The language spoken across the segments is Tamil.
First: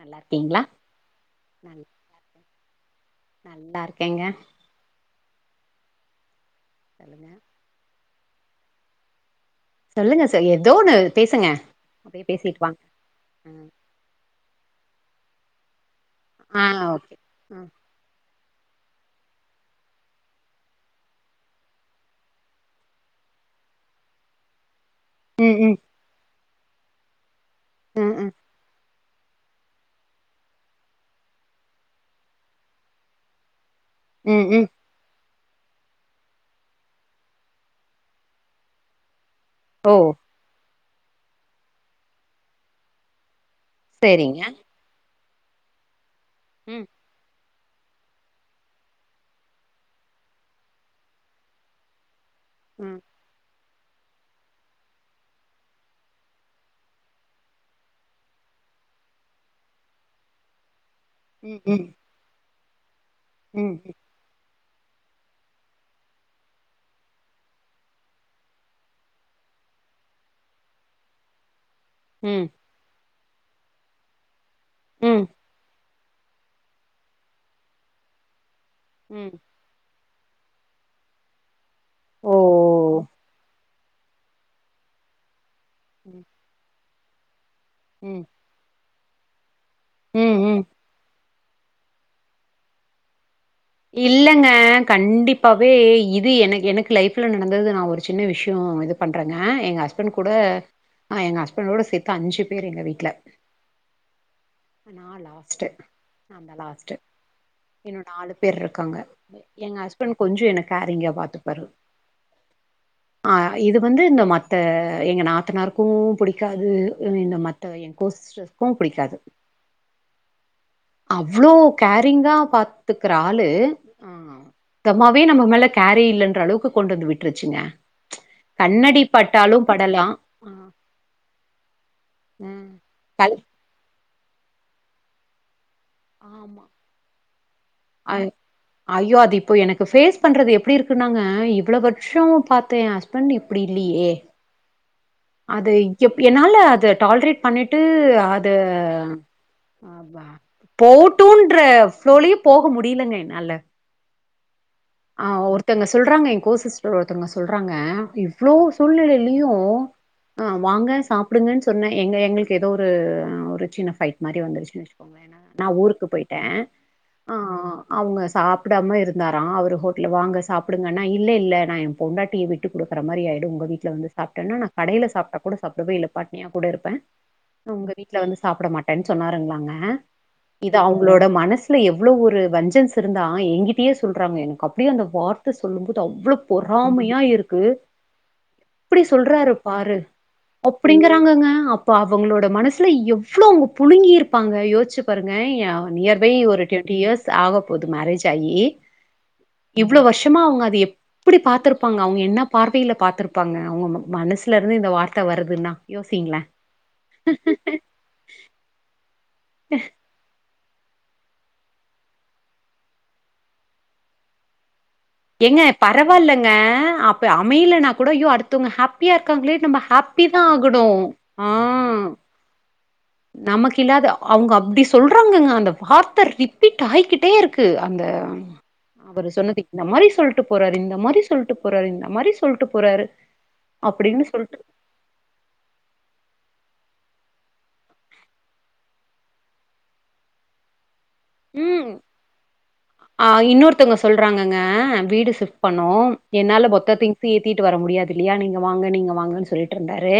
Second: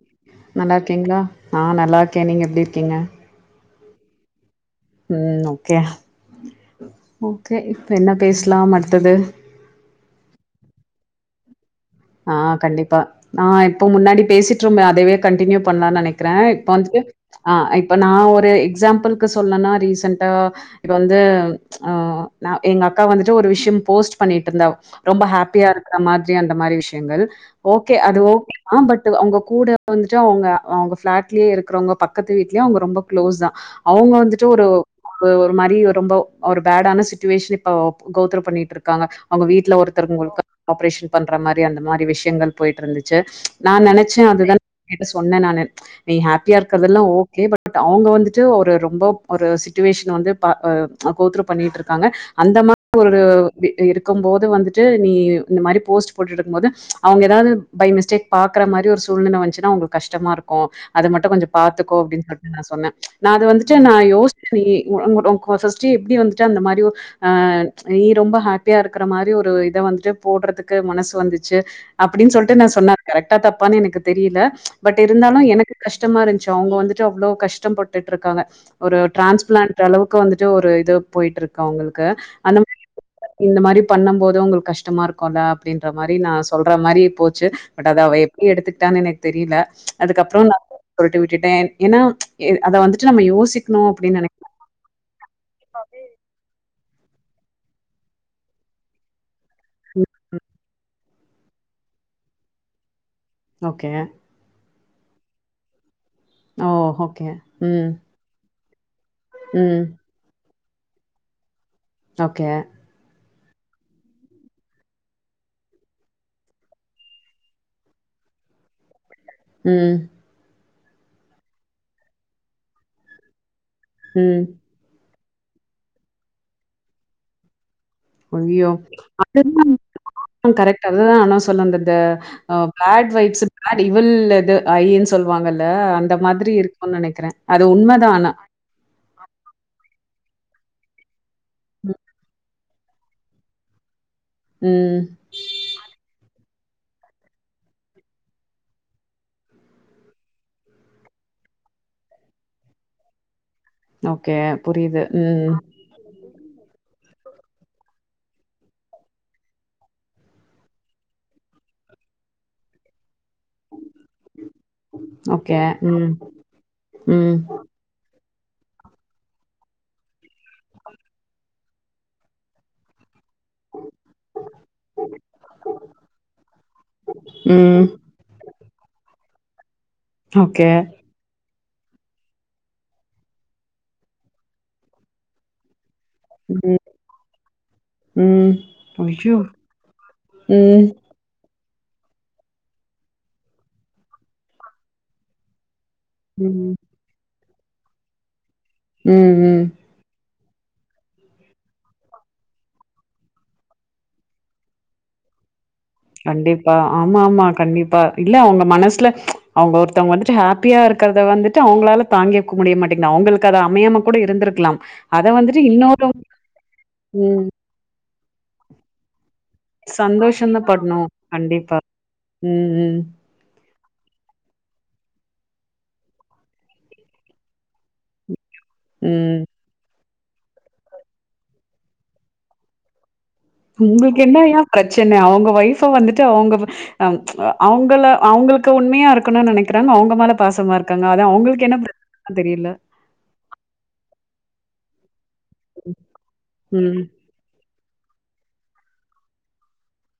நல்லா இருக்கீங்களா நல்லா இருக்கீங்களா நான் நல் நல்லா இருக்கேன் நீங்க எப்படி இருக்கீங்க நல்லா இருக்கேங்க உம் ஓ கே சொல்லுங்க ஓகே இப்ப என்ன பேசலாம் அடுத்தது சொல்லுங்க தோழி ஏதோ ஒண்ணு பேசுங்க அப்டியே ஆஹ் பேசிட்டு வாங்க கண்டிப்பா நான் இப்போ முன்னாடி பேசிட்டு இருந்தோம் அதுவே கண்டினியூ பண்ணலாம் நினைக்குறேன் இருக்கிறேன் ஆ இப்ப ஆ வந்துட்டு ஓகே ஆ இப்ப நான் ஒரு இது எக்சாம்பில்க்கு சொன்னன்னா ரீசன்டா இப்ப வந்து ஆ நா எங்க அக்கா வந்துட்டு ஒரு விஷயம் போஸ்ட் பண்ணிட்டு இருந்தா ரொம்ப ம் ஹாப்பியா ம் இருக்கிற மா ரி அந்த மாரி விஷ் யங்கள் ஓகே ம் அது ம் ஓகேதா பட் டு அவங்க கூட வந்துட்டு அவங்க அவங்க ஃபிளாட்லயே இருக்கிறவங்க பக்கத்து வீட்லயே அவங்க ரொம்ப க்ளோஸ்தா அவங்க ம் வந்துட்டு ம் ஒரு ம் ஓ ஒரு மாரி ரொம்போ ஒரு பேடான சுச்சுவேஷன் இப்ப கோத்ரூ பண்ணிட்டு இருக்காங்க அவங்க வீட்ல ஓ ஒருத்தரு உங்களுக்கு ஆப்ரஷேன் பண்ற மா ரி அந்த மாரி விஷயங்கள் போயிட்ருந்துச்சு நா நெனைச்சே சரிங்க அதுதான் என்ன சொ சொன்ன நானு நீ ஹாப்பியா ம் இருக்குறதெல்லா ஓகே ப ட் அவங்க வந்துட்டு ஒரு ரொம்ப ஒரு சிச்சுவேஷன் வந்து பா ஆ அ கோத்ரூ பண்ணிட்ருக்காங்க அந்த மாரி ம் ஒரு அப்டி ஆ இருக்கும் போது வந்துட்டு நீ இந்த மாரி போஸ்ட் போட்டுட்ருக்கும் போது அவுங்க எதாவது பை மிஸ்டேக் பாக்குற மாரி ஒரு சூழ்நில வந்துச்சுன்னா அவுங்களுக்கு கஷ்டமா இருக்கு அத மட்டு கொஞ்ச ம் ம் பாத்துக்கோ அப்டின் சொ அப்டின் நா சொன்னே நா அது ம் வந்துட்டு நா யோ சிச்சி ஓ [unintelligible] ஃபஸ்ட் எப்டி வந்துட்டு அந்த மாரி ஒ ஆ நீ ரொம்ப ஹாப்பியா இருக்கற மாரி ஒரு இத வந்துட்டு போடுறதுக்கு மனசு வந்துச்சு அப்பிடின் ம் சொல்ட்டு நா சொன்னே கரெக்டா தப்பான்னு எனக்கு தெரியல பட் ம் இருந்தாலு எனக்கு கஷ்டமா இருந்துச்சு அவுங்க வந்துட்டு அவ்ளோ கஷ்டம்பட்டுட்ருக்காங்க ஒரு ம் டிரான்ஸ்பிளான்ட் அளவு க்கு வந்துட்டு ஒரு இது போயிட்ரு க்கு அவங்களுக்கு ஓ அந்த மாரி இந்த மாரி பண்ணம் போது அவுங்களுக்கு கஷ்டமா இருக்குல்ல அப்டின்னு மாரி ம் நா சொல்ற மாரி போச்சு பட் அத அவ ம் எப்டி எடுத்து விட்டான்னு எனக்கு தெரில ம் அதுக்கப்புறோ நா ம் [inaudible] விட்டு விட் விட்டுட்டேன் ஏன்னா எ அத வந்துட்டு நம்ம யோசி இல்லங்க கண்டிப்பாவே கண்டிப்பாவே. இது எனக் எனக் லைஃப்ல நடந்தது நா ஒரு சின்ன விஷ்யோ இது பண்ற ங்க எங்க ஹஸ்பண்ட் கூட எங்க ஹஸ்பண்டோட சேத்து அஞ்சு பேரு எங்க வீட்ல ஓகே நா லாஸ்ட்டு நாந்தா ஓ! Last okay. ம். இன்னு நாலு பேர் இருக்காங்க எங்க ம். ஹஸ்பண்ட் கொஞ் ஞ்சோ என்ன கேரிங்கா பாத்துப்பாரு ஓகே அ இது வந்து இந்த மத்த எங்க நாத்தனாருக்கு புடிக்காது இந்த மத்த எங் கோசிஸ்டருக்கு புடிக்காது ம் அவ்ளோ கேரிங்கா பாத்து குற ஆளு ஆ ம். தவாம் வே நம்ம மேல கேரே இல்லன்ற அளவுக்கு கொண்டு வந்து விட்ருச்சுங்க ஐயையோ கண்ணடி பட்டாலு படலா ஆ [inaudible] கரெக்ட்டு அதுதா ஆனா சொல்ல ம் கல் [unintelligible] வில் அது ஐயின் சொல்லுவாங்கள் ள்ல அந்த மாதிரி ஆமா இருக்குன் நெனைக்கிற அது உண்மைதா அ ஆனா ஐயோ அது இப்போ எனக்கு ஃபேஸ் பண்றது எப்டி இருக்குனாங்க அ இவ்வளோ வருஷோ பாத் தே ஹஸ்பெண்ட்டு இப்புடி இல்லியே ம் அது எப் என்னால அது டால்ரேட் பண்ணிட்டு அது போட்டுன்ற ஃப்ளோலயே போக முடிலங்க என்னால ஓகே புரியுது. ஆ ம். ஒருத்தவங்க சொல்றாங்க எ கோ சிஸ்டர் ஒருத் த்தங்க சொல்றாங்க இவ்ளோ சூழ்நெலையிலயு அ வாங்க சாப்புடுங்கன் சொன்ன எங்க எங்களுக்கு எதோ ஒரு ஒரு சின்ன பைட் மாரி வந்துருச்சுன் வெச்சுக்கோங்களே ஏனா நா ஊருக்கு போயிட்ட ஆ அவுங்கஸ் சாப்புடாம இருந்தாரா அவரு ஹோட்டல்ல வாங்க சாப்புடுங்கன்னா இல்ல இல்ல நா எம் பொண்டாட்டிய விட்டுகுடுக்கற மாரி ஆயி டு உங்க வீட்ல வந்து சாப்புட்டன்னா நா கடைல சாப்டா கூட சாப்புடுவ இல்ல பட்ணியா கூட இருப்ப உங்க வீட்ல வந்து சாப்புட மாட்டன்ஸ் சொன்னாருங்ளாங்க இது அவங்களோட மனஸ் த்துல எவ்வளோ ஒரு வஞ்சன்ஸ் இருந்தா எங்கிட்டயே சொல்றாங்க எனக்கு அப் அப்டியே அந்த வார்த்த சொல்லும் போது ட்டோ அவ்வளோ ம். பொறாமையா இருக்கு ம். எப்டி ஐயோ! சொல்றாரு பாரு ம். அப்டிங்கிறாங்கங்க அப் இப்போ அவங்களோட மனசுல எவ்வளோ அவங்க புழுங்கிருப்பாங்க யோசுச்சுப் பாருங்க நியர் பை ஒரு ம். டுவெண்டி இயர்ஸ் ஆக போது மேரேஜ் ஆயி ம் ம் ஷமா அவங்க அது எப்புடி பாத்துருப்பாங்க அவங்க என்ன பார்வையில பாத்துருப்பாங்க அவங்க ம மனசுல இருந்து இந்த வார்த்த வருதுன்னா யோசிங்களா கண்டிப்பா ஆமா ஆமா கண்டிப்பா இல்ல அவங்க மனஸ்ல அவங்க ஒருத்தவங்க வந்துட்டு ஹா ஹாப்பியா இருக்குறத வந்துட்டு அவங்களால தாங்கிக்க முடிய மாட்டிங்குது அவங்களுக்கு அது அமையாம கூட இருந்துருக்கலாம் ஏங்க பரவால்லங்க அப்ப ம். அமையிலனாக் கூட ஐயோ அடுத்தவங்க ஹேப்பியா இருக்காங்களே நம்ப ஹாப்பிதா சந்தோஷம் தான் ஆகணு படணும். ஆ கண்டிப்பா. ம். ம். நமக்கு இல்லாத அவங்க அப்டி சொல்றாங்கங்க அந்த வார்த்த ரிப்பீட் ஆயிக்கிட்டே இருக்கு அந்த அவுரு ம். சொன்னது இந்த மாரிஸ் சொல்ட்டு போறாரு இந்த மாரி சொல்ட்டு போறாரு இந்த மாரி சொல்ட்டு போறாரு உங்களுக்கு அப்டின்னு சொல்ட்டு என்னயா பிரச்சன அவங்க ஒயிஃப்ப வந்துட்டு அவங்க அம் அவங்க அவங்களுக்கு உண்மையா இருக்கணுன் நெனைக்கிறாங்க அவங்க மேல பாசமா இரு ம் அ இன்னொருத்தவங்க சொல்றாங்கங்க வீடு சிஃப்ட் பண்ணோம் என்னால மொத்த ம், திங்ஸ்யு ஏத்தி ட்டு வர முடியாது இல்லியா நீங்க வாங்க நீங்க வாங்கன் சொல்ட்ருந்தாரு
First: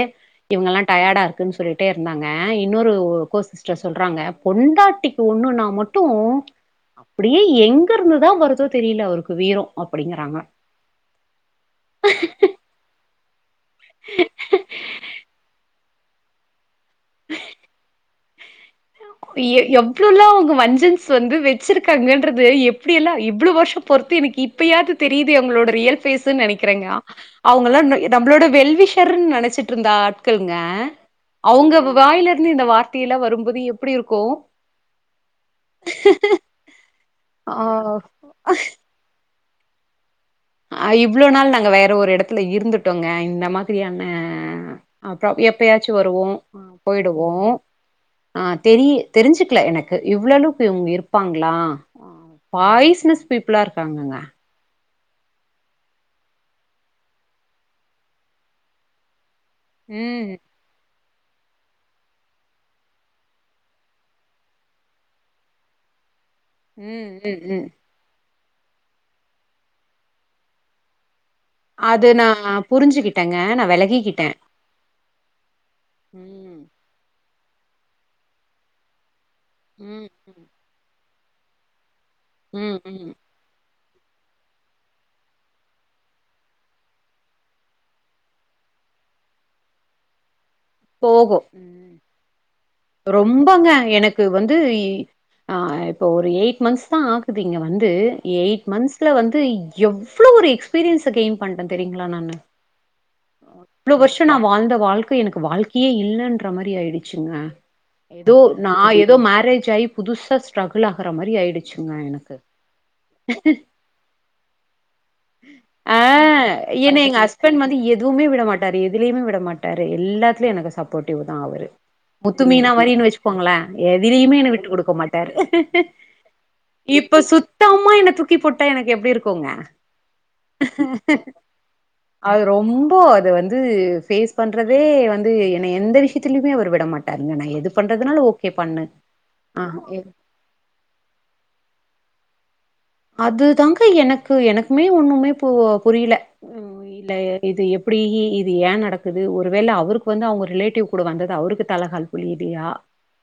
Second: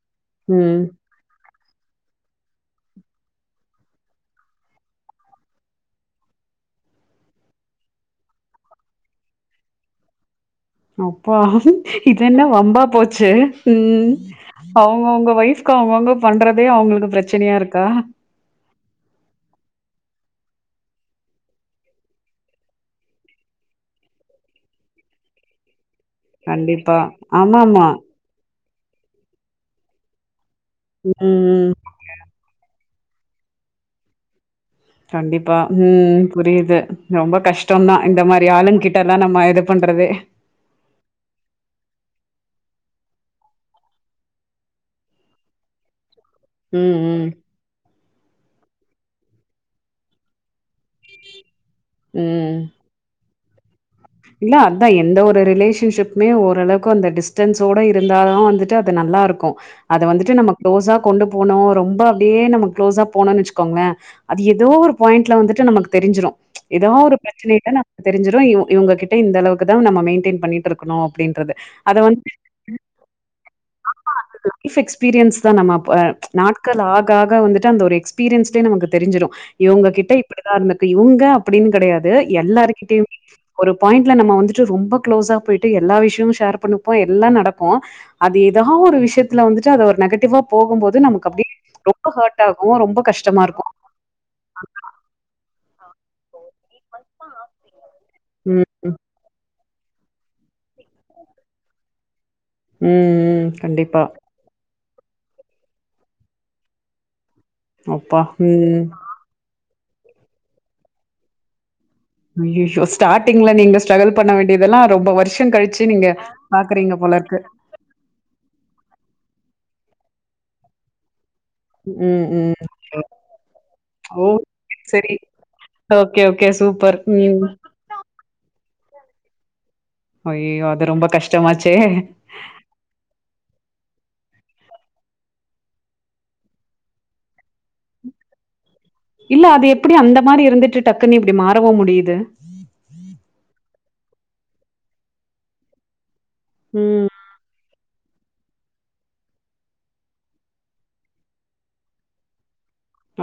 இவங்கல்லா ம். டயடா இருக்குன் சொல்லி ட்டே இருந்தாங்க இன்னொரு கோ சிஸ்டர் சொல்றாங்க பொண்டாட்டிக்கு ஒன்னுனா மட் டு அப்டியே எங்க இருந்துதா வருதோ தெரில அவருக்கு வீரோ அப்டிங்குறாங்க அப்பா இதென்ன வம்பா போச் சு உ அவங்க அவங்க வைஃப்க்கு அவங்க ரொம்ப பண்ற அதே அவங்களுக்கு பிரச்சனையா இருக்கா எ எவ்ளலா அவங்க வஞ்சன்ஸ் வந்து வச்சிருக்காங்கன்றது எப்படி எல்லா இவ்வள வருஷ பொறுத்து எனக்கு இப்பயாவது தெரியுது அவங்களோட ரியல் பேசு நினைக்கிறேங்க கண்டிப்பா. அவங்களா ஆமாமா. நம்மளோட வெல்வி ஷர்ன் நனச்சிட்டு இருந்தா ஆட்கள் ங்க ம். அவங்க வாயில இருந்து இந்த வார்த் டில வரும்போது எப் ப்படி இருக்கு கண்டிப்பா உ புரியுது ரொம்ப ஆ கஷ்டம்தா இந்த மாரி ஆளு கிட்டல்லா நம்ம இது பண்றதே ஆ இவ்வள நாள் நாங்க வேற ஒரு எடத்துல இருந்துட்டோங்க இந்த மாதிரியான அ எப்பயாச்சு வருவோ உ ம், போயிடுவோ ம், ஆ தெரிய தெரிஞ்சுக்கல எனக்கு இவ்வளவுக்கு இவங்க இருப்பாங்களா ஆ ம். பாய்ஸ் நஸ் பிப்ளார் காங்க க இல்ல எந்த ஒரு ரிலேஷன்ஷிப்புமே ஓரளவுக்கு அந்த டிஸ்டன்ஸோடு இருந்தாதா வந்துட்டு அது நல்லாயிருக்கு அத ம் வந்துட்டு நம்ம குளோசா கொண்டு போனோ ரொம்ப அப்படியே நம்ப க்ளோசா போனோனு வச்சுக்கோங்களே அது ஏதோ ஒரு பாயிண்ட்ல வந்துட்டு நமக்கு தெரிஞ்சிடு எதா ம் ஒரு ம் ம் பிரச்சனய்ல நமக் தெரிஞ்சுரு எ இவங்க கிட் இந்த அளவுக்கு தா நம்ம மெயின்டென் பண்ணிட்டு இருக்கணு அப்படின்றது அத அது நா வன்ட்டு புரிஞ்சுகிட்டேங்க நா ஆமா வெலகிக்கிட்டே அ லைஃப் எக்ஸ்பீரியன்ஸ் தா நம்ம ம் நாட்கள் ஆக ஆக [unintelligible] வந்துட்டு அந்த ஒரு எக்ஸ்பீரியன்ஸ்லே நமக்கு தெரிசிடு ம் இவுங்ககிட்ட இப்டிதா இருந்திருக்குயு த அப்டின்னு கெடையாது து ம் ம் ம் எல்லாருகிட்டயுமே ஒரு பாயிண்ட்ல நம்ம வந்துட்டு ரொம்ப களோஸா போயிட்டு எல்லா விஷயமு ஷேர் பண்ணப்போ எல்லா நடக்கு அது ஏதாவது ஒரு விஷயத்துல வந்துட்டு அத ஒரு நெகட்டிவா போகும்போது நமக்கு போகு அப்டியே ரொம்ப ஹர்ட் ஆகு ரொம்ப கஷ்டமா இருக்கு. ரொம்பங்க எனக்கு வந்து ஆ இப்போ ஒரு எயிட் மந்த்ஸ் தா ஆகுது இங்க வந்து இ எயிட் ம். ம். மந்த்ஸ்ல வந்து எவ்ளோ ஒரு எக்ஸ்பீரியன்ஸ கெயின் பண்ற தெரியுங்களா நானு ம் ம் கண்டிப்பா கை எனக்கு வாழ்க்கியே இல்லன்ற மாரி ஆயிடுச்சுங்க அப்பா! எதோ நா ம். எதோ மேரேஜ் ஆயி புதுசா ஸ்ட்ரகுல் ஆகுற மாரி ஆயிடு ஐயையோ ஸ்டாட்டிங்ல நீங்க ஸ்ட்ரகல் பண்ண வேண்டியதெல்லா ரொம்ப வருஷங் கழிச்சு ஆ நீங்க பாக்குறீங்க என்ன போல எங்க இருக்கு ஹஸ்பண்ட் வந்து எதுவுமே விட மாட்டாரு எதுலியுமே விட மாட்டாரு எல்லாத்துலயு எனக்கு சப்போட்டிவ்வு தா அவரு ம். முத்து ம். மீனா மாரினு வெச்சுக்கோங்களே ஓ! எதுலியுமே என்ன விட்டு குடுக்க சரி. மாட்டாரு ஓகே, ஓகே. சூப்பர். இப்ப ம். சுத்தமா என்ன தூக்கி போட் ட்டா எனக்கு எப்டி இருக்குங்க ஐயையோ அது ரொம்ப கஷ்ட மாச்சே அது ரொம்ப அது வந்து பேஸ் பண்றதே வந்து என்னய எந்த விஷ்யத்துலயுமே அவர் விட மாட்டாருங்க நா எது பண்றதுனாலு ஓகே பண்ணு இல்ல ஆ அது எப்டி எ அந்த மாரி இருந்துட்டு டக்குன்னு இப்டி மாறவு முடிது அதுதாங்க எனக்கு எனக்குமே ஒண்ணுமே பு புரில ம் இல்ல இது எப்டி இது ஏ நடக்குது ஒரு வேல அவருக்கு வந்து அவுங்க ரிலேட்டிவ் கூட வந்தது அவருக்கு தல கால் புரிலியா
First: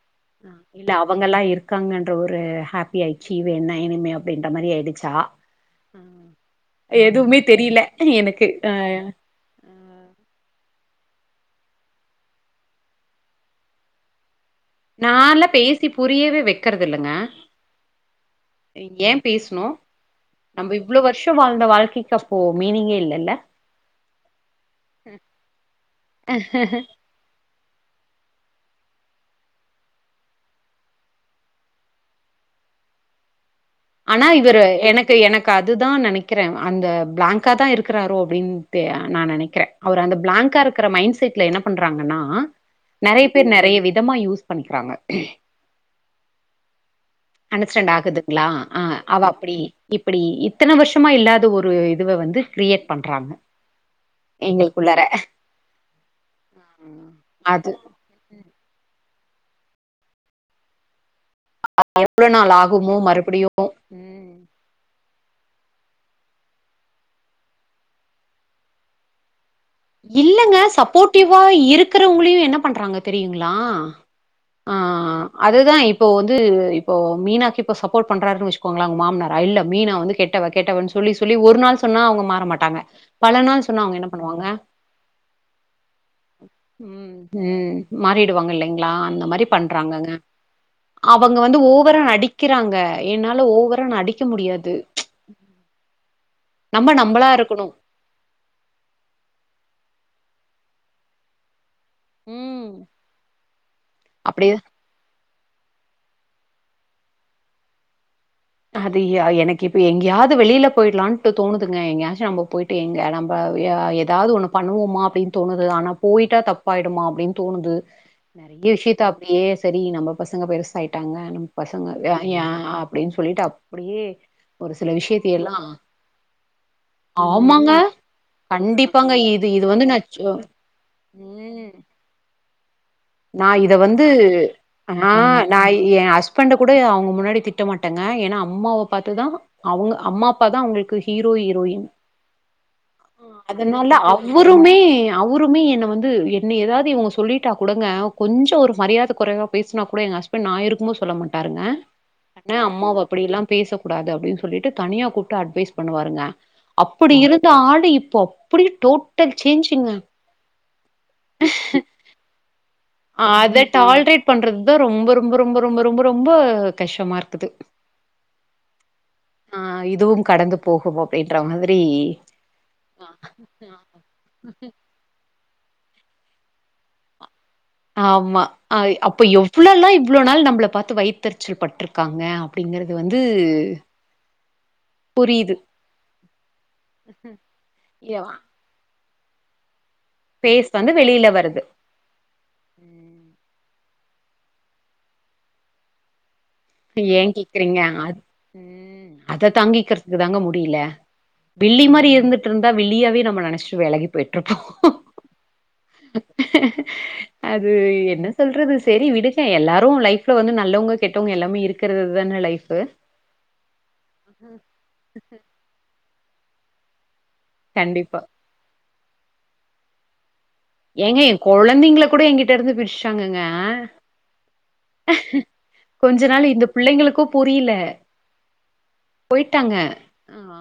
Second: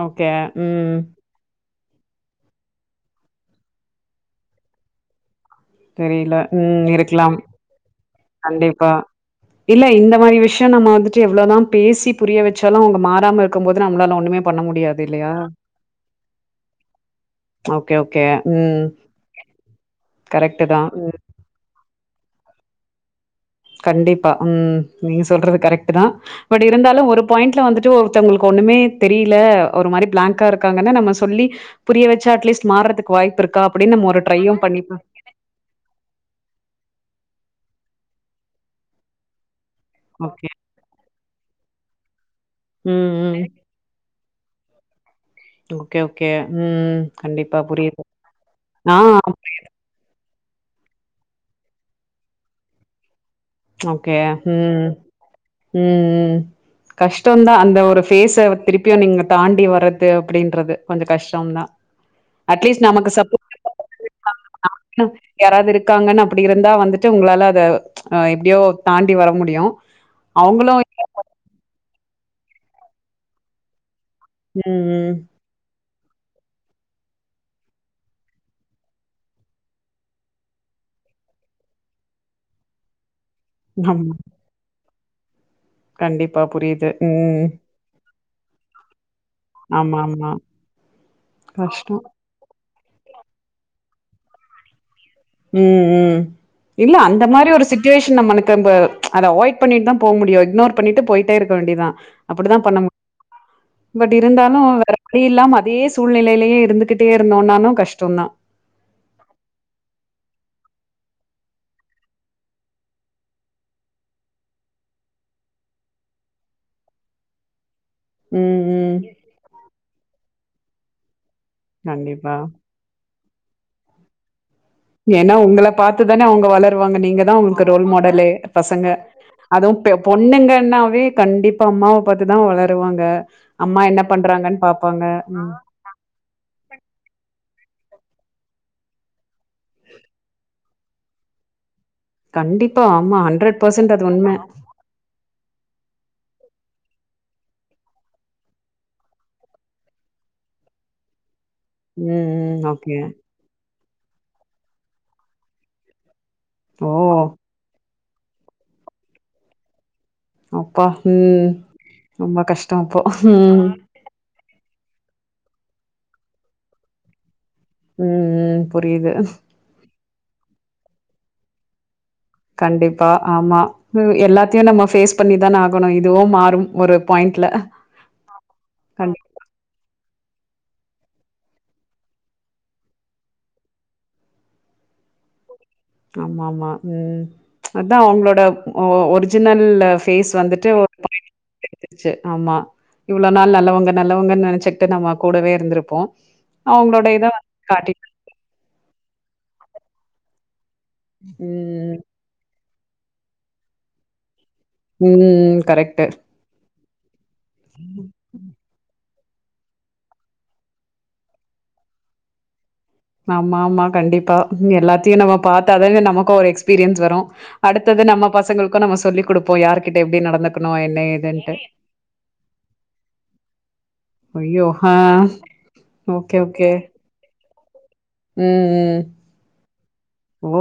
ஓகே. அ இல்ல ம். அவங்கல்லா இருக்கு இருக்காங்கன்ற ஒரு ஹேப்பி ஆயிச்சீவ் வேணா இனிமே அப்டின்ற மாரி ஆயிடுச்சா தெரில ம் இருக்கலாம் எதுவுமே தெரியல எனக்கு அ கண்டிப்பா இல்ல இந்த மாரி விஷ்யோ நம்ம வந்து ட்டு எவ்ளோதாம் பேசி புரிய வெச்சாலு அவுங்க மாறாம இருக்கும் போது நம்மளால ஒண்ணுமே பண்ண முடியாது இல்லையா? நான்லா பேசி புரியவே வெக்கிறது இல்லங்க ஓகே, ஓகே. ம். ஏம் பேசுனு கரெக்ட்டு நம்ப தான். இவ்ளோ ம். வருஷோ வாழ்ந்த வாழ்க்கைக் [unintelligible] மீனிங்கே இல்லல்ல கண்டிப்பா ம் நீங்க சொல்றது கரெக்ட்டுதா பட் இருந்தாலு ஒரு பாயிண்ட்ல வந்துட்டு ஒருத்தவங்களுக்கு ஒண்ணுமே தெரில ஒரு மாரி பிளேங்க்கா இருக்காங்கன்னா நம்ம சொல்லி புரிய வெச்சா அட்லீஸ்ட் மார்றதுக்கு வாய்ப் ஆனா இவரு எனக்கு எனக்கு அதுதா நெனக்கிற அந்த பிளேங்க் ங்காதா இருக்குறாரோ அப்டின்ட்டு நா நெனக்கிற அவரு அந்த ஓகே. பிளேங்கா இருக்குற மைண்ட் செட்ல என்னப் பண்றாங்கன்னா ம், நறையா ம். பேர் நறையா விதமா யூஸ் பண்ணிக்கிறாங்க ஓகே ஓகே ம் கண்டிப்பா அண்டஸ்டேண்ட் புரியுது. ஆகுதுங்களா ஆ அவ அப்புடி இப்புடி இப் இத்தன வருஷமா இல்லாத ஒரு இதுவ வந்து கிரியேட் பண்றாங்க இட்ஸ் ஓகே ம் ம் எங்களுக்குள்ளார ம் ம் கஷ்டந்தா அது அந்த ஒரு ஃபேஸ்ஸ திருப்பியு நீங்க தாண்டி வரது அப்டின்றது கொஞ்சோ கஷ் டம்தா இவ்ளோ நாள் அட்லீஸ்ட் ஆகுமோ நமக்கு சப்போ மறுபடியு ம் [inaudible] யாராவது இருக் இருக்காங்கன்னு அப்டி இருந்தா வந்துட்டு உங்களால அத அ எப்புடியோ தாண்டி வர முடியு இல்லங்க அவங்களு சப்போட்டிவா இருக் இருக்குற உங்களியு என்ன பண்றாங்க தெரியுங்களா ஆ ம் ம் அதுதா இப்போ வந்து இப்போ மீனாக்கு இப்போ சப்போட் பண்றாருன்னு வெச்சுக்கோங்களே அவங்க மாமனாரா இல்ல மீனா வந்து கெட்டவ கெட்டவன் சொல்லி சொல்லி ஒரு நாள் சொன்னா அவங்க மாற மாட்டாங்க பல நாள் சொன்னா அவங்க என்ன ஆமா பண்ணுவாங்க கண்டிப்பா புரிது ம் ம் ம் மாறிடுவாங்க இல்லைங்களா அந்த மாரி பண்றாங்கங்க ஆமா அவங்க வந்து கஷ்டோ ஓவரா நடிக்கிறாங்க என்னால ஒவரா நடிக்க முடியாது ம் ம் நம்ம இல்ல அந்த நம்பளா மாரி ஒரு இருக்கணு. சிட்டிவேஷன் நம்மனுக்கும்ப அத அவாய்ட் பண்ணிட்டுதா போம் முடியு இக்னோர் பண்ணிட்டு போயிட்டே இருக்க வேண்டிதா அப்புடித்தா ம். பண்ண மு பட் அப்டி இருந்தாலு வேற வழி இல்லாம அதயேஸ் சூழ்நெலையிலயே இருந்துகிட்டே இருந்தோன்னானு கஷ்டோந்தா அதுயா எனக்கு இப்ப எங்கேயாவது வெளில போயிடலான்ட்டு தோணுதுங்க எங்கேயாச்சு நம்ம போயிட்டு எங்க நம்ப எதாவது ஒண்ணு பண்ணுவோமா அப்டின் தோணுது ஆனா போயிட்டா தப்பாயிடுமா அப்டின் தோணுது ம் நறையா ம் விஷ்யத்த அப்டியே சேரி நம்ம பசங்க பெருசாயிட் விட்டங்க நம் பசங்க எ கண்டிப்பா எ அப்டின்ஸ் சொல்லிட்டு அப்புடியே ஏன்னா உங்கள பாத்துதான அவங்க வளருவாங்க நீங்கதா அவங்களுக்கு ஆமாங்க. ரோல் மாடலே பசங்க கண்டிப்பாங்க. இது இது அதுவும் வந்து பெ நான் சு பொண்ணுங்கன்னாவே கண்டிப்பா அம்மாவ பாத்துதா வளருவாங்க நா இத அம்மா என்ன வந்து பண்றாங்கன்னு ஆ பாப்பாங்க ம் நா எ ஹஸ்பண்ட கூட அவங்க முன்னாடி திட் கட்ட மாட்டங்க ஏனா அம்மாவ பாத்துதா அவங்க அம்மா அப்பா தா அவங்களுக்கு ஹீரோ ஹீரோயின் கண்டிப்பா ஆமா ஹண்ட்ரட் அதனால பர்சன்ட் அது உண்ம அவருமே அவருமே என்ன வந்து என்னி எதாவது ந்து இங்க சொல்லிட்டா குடுங்க கொஞ்சோ ஒரு மரியாத குறைவா பேசுனா கூட ஹஸ்பண்ட் நா இருக்கும் போது சொல்ல மாட் டாருங்க ம் கன்னு ம் ஓகே அம்மாவ அப்படி எல்லாம் பேசக்கூடாது அப்டின் சொல்லிட்டு தனியா கூட்டு அட்வைஸ் பண்ணுவாருங்க ஓ அப்புடி இருந்த ஆளு இப் இப்ப அப்புடியே டோட்டல் சேஞ்சுங்க அப்பா ம் ரொம்ப கஷ் டோ அப்போ ம் பண்றதா ரொம்ப ரொம்ப ரொம்ப ரொம்ப ரொம்ப ரொம்ப கஷ்டமா இருக்குது ம் புரிது ஆ இதுவும் கடந்து போகுவோ அப்டின்ற மாதிரி கண்டிப்பா ஆமா ஆ மீ எல்லாத்தையு நம்ம பேஸ் பண்ணிதான ஆகணு இல் இதுவு மாறும் ஒரு பாயிண்ட்ல ஆமா அய் கண்டி அப்ப எவ்வளோ எல்லா இவ்வளோ நாள் நம்பள பாத்து வைத்தெறுச்சல் பட்ருக்காங்க அப்டிங்குறது வந்து புரிது ஆமா ஆமா ம் அதா ம். அவங்களோட ஒரு ஒருஜினல்லஃப் ஃபேஸ் வந்துட்டு [inaudible] வந்து வெளில வருது. ச்சு ஆமா ம். இவ்ளோ நாள் நல்லவங்க நல்லவங்கன் நெனச்சுக்கிட்டு நம்ம கூடவே இருந்துருப்போ ஏ கேக்குறீங்க அத் ம் அத தாங்கிக்கிறதுக்கு தாங்க முடியில வில்லி ம். மாரி இருந்துட்டு இருந் தா வில்லியாவே நம்ம நெனசுட்டு வெலகி போயிட் ம் கரெக்ட்டு அது என்ன சொல்றது சேரி விடு எல்லாரு லைஃப்ல வந்து நல்லவங்க கெட்டவங்க எல்லா மே இருக்குறது தான லைஃப்பு ஆமா ஆமா கண்டிப்பா ம் எல்லாத்தையு நம்ம பாத்தாதான நமக்கு ஒரு எக்ஸ் பீரியன்ஸ் வரும் அடுத்தது கண்டிப்பா. நம்ம பசங்களுக்கும் நம்ம சொல்லி கொடுப்போமா யார்கிட்ட எப்படி நடந்து ஏங்க என் குழந்தைங்களை கூட எங்கிட்ட இருந்து பிரிச்சிட்டாங்கங்க ஆ ஓகே ஓகே பிள்ளைங்களுக்கும் புரியல ம், ம். போயிட்டாங்க அ ஓ!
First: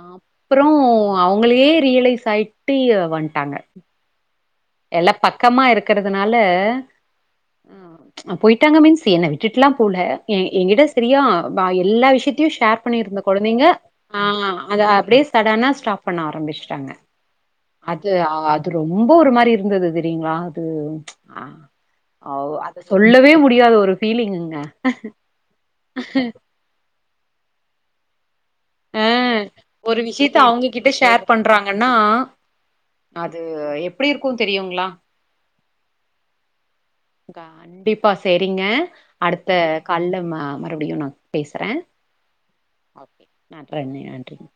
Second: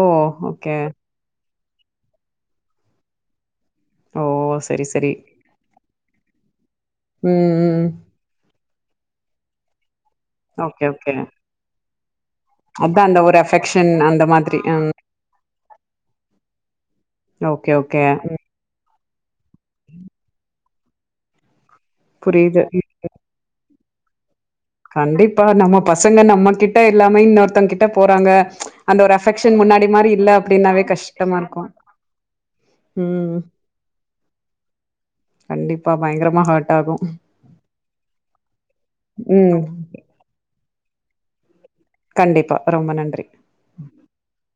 ஓகே. அப்புறம் அவுங்களே ரியலைஸ் ஆயிட்டு வந்துட்டாங்க ஓ! சரி, சரி. எல்லாம் பக்கமா இருக் கறதுனால ம் ம் விட்டாங்க மீன்ஸ் என்ன விட்டுட்டுலாம் போல எங்கிட்ட ஓகே, ஓகே. சரியா வாய எல்லா விஷயத் தையும் ஷேர் பண்ணி அதான் அந்த இருந்த ஒரு குழந்தைங்க அஃபெக்ஷன் அந்த ஆ மாதிரி. அத ம். அப்படியே சடனா ஸ்டாப் பண்ண ஆரம்பிச்சிட்டாங்க ஓகே, ஓகே. அது ம். அது ரொம் ரொம்ப ஒரு மாரி இருந்தது தெரியுங்களா ஓ புரியுது. ஆ ஔ ம். சொல்லவே முடி யாத ஒரு பீலிங்கு கண்டிப்பா நம்ம பசங்க நம்ம கிட்ட இல்லாம இன்னொருத்தங்க கிட்ட போறாங்க அந்த ஆ ஒரு அஃபெக்ஷன் முன்னாடி ஒரு மாரி இல்ல விஷயத்த அப்டின்னாவே அவுங்ககிட்ட ஷேர் கஷ்டமா இருக்கும். பண்றாங்கன்னா ம். அது எப்படி இருக்கும் தெரியுங்களா கண்டிப்பா பயங்கரமா ஹர்ட் ஆகும். கண்டிப்பா செரிங்க ப ம். கல்லமா மறுபடியும் நான் பேசுறேன் கண்டிப்பா ரொம்ப நன்றி நன் நன்றி நன்றீங்க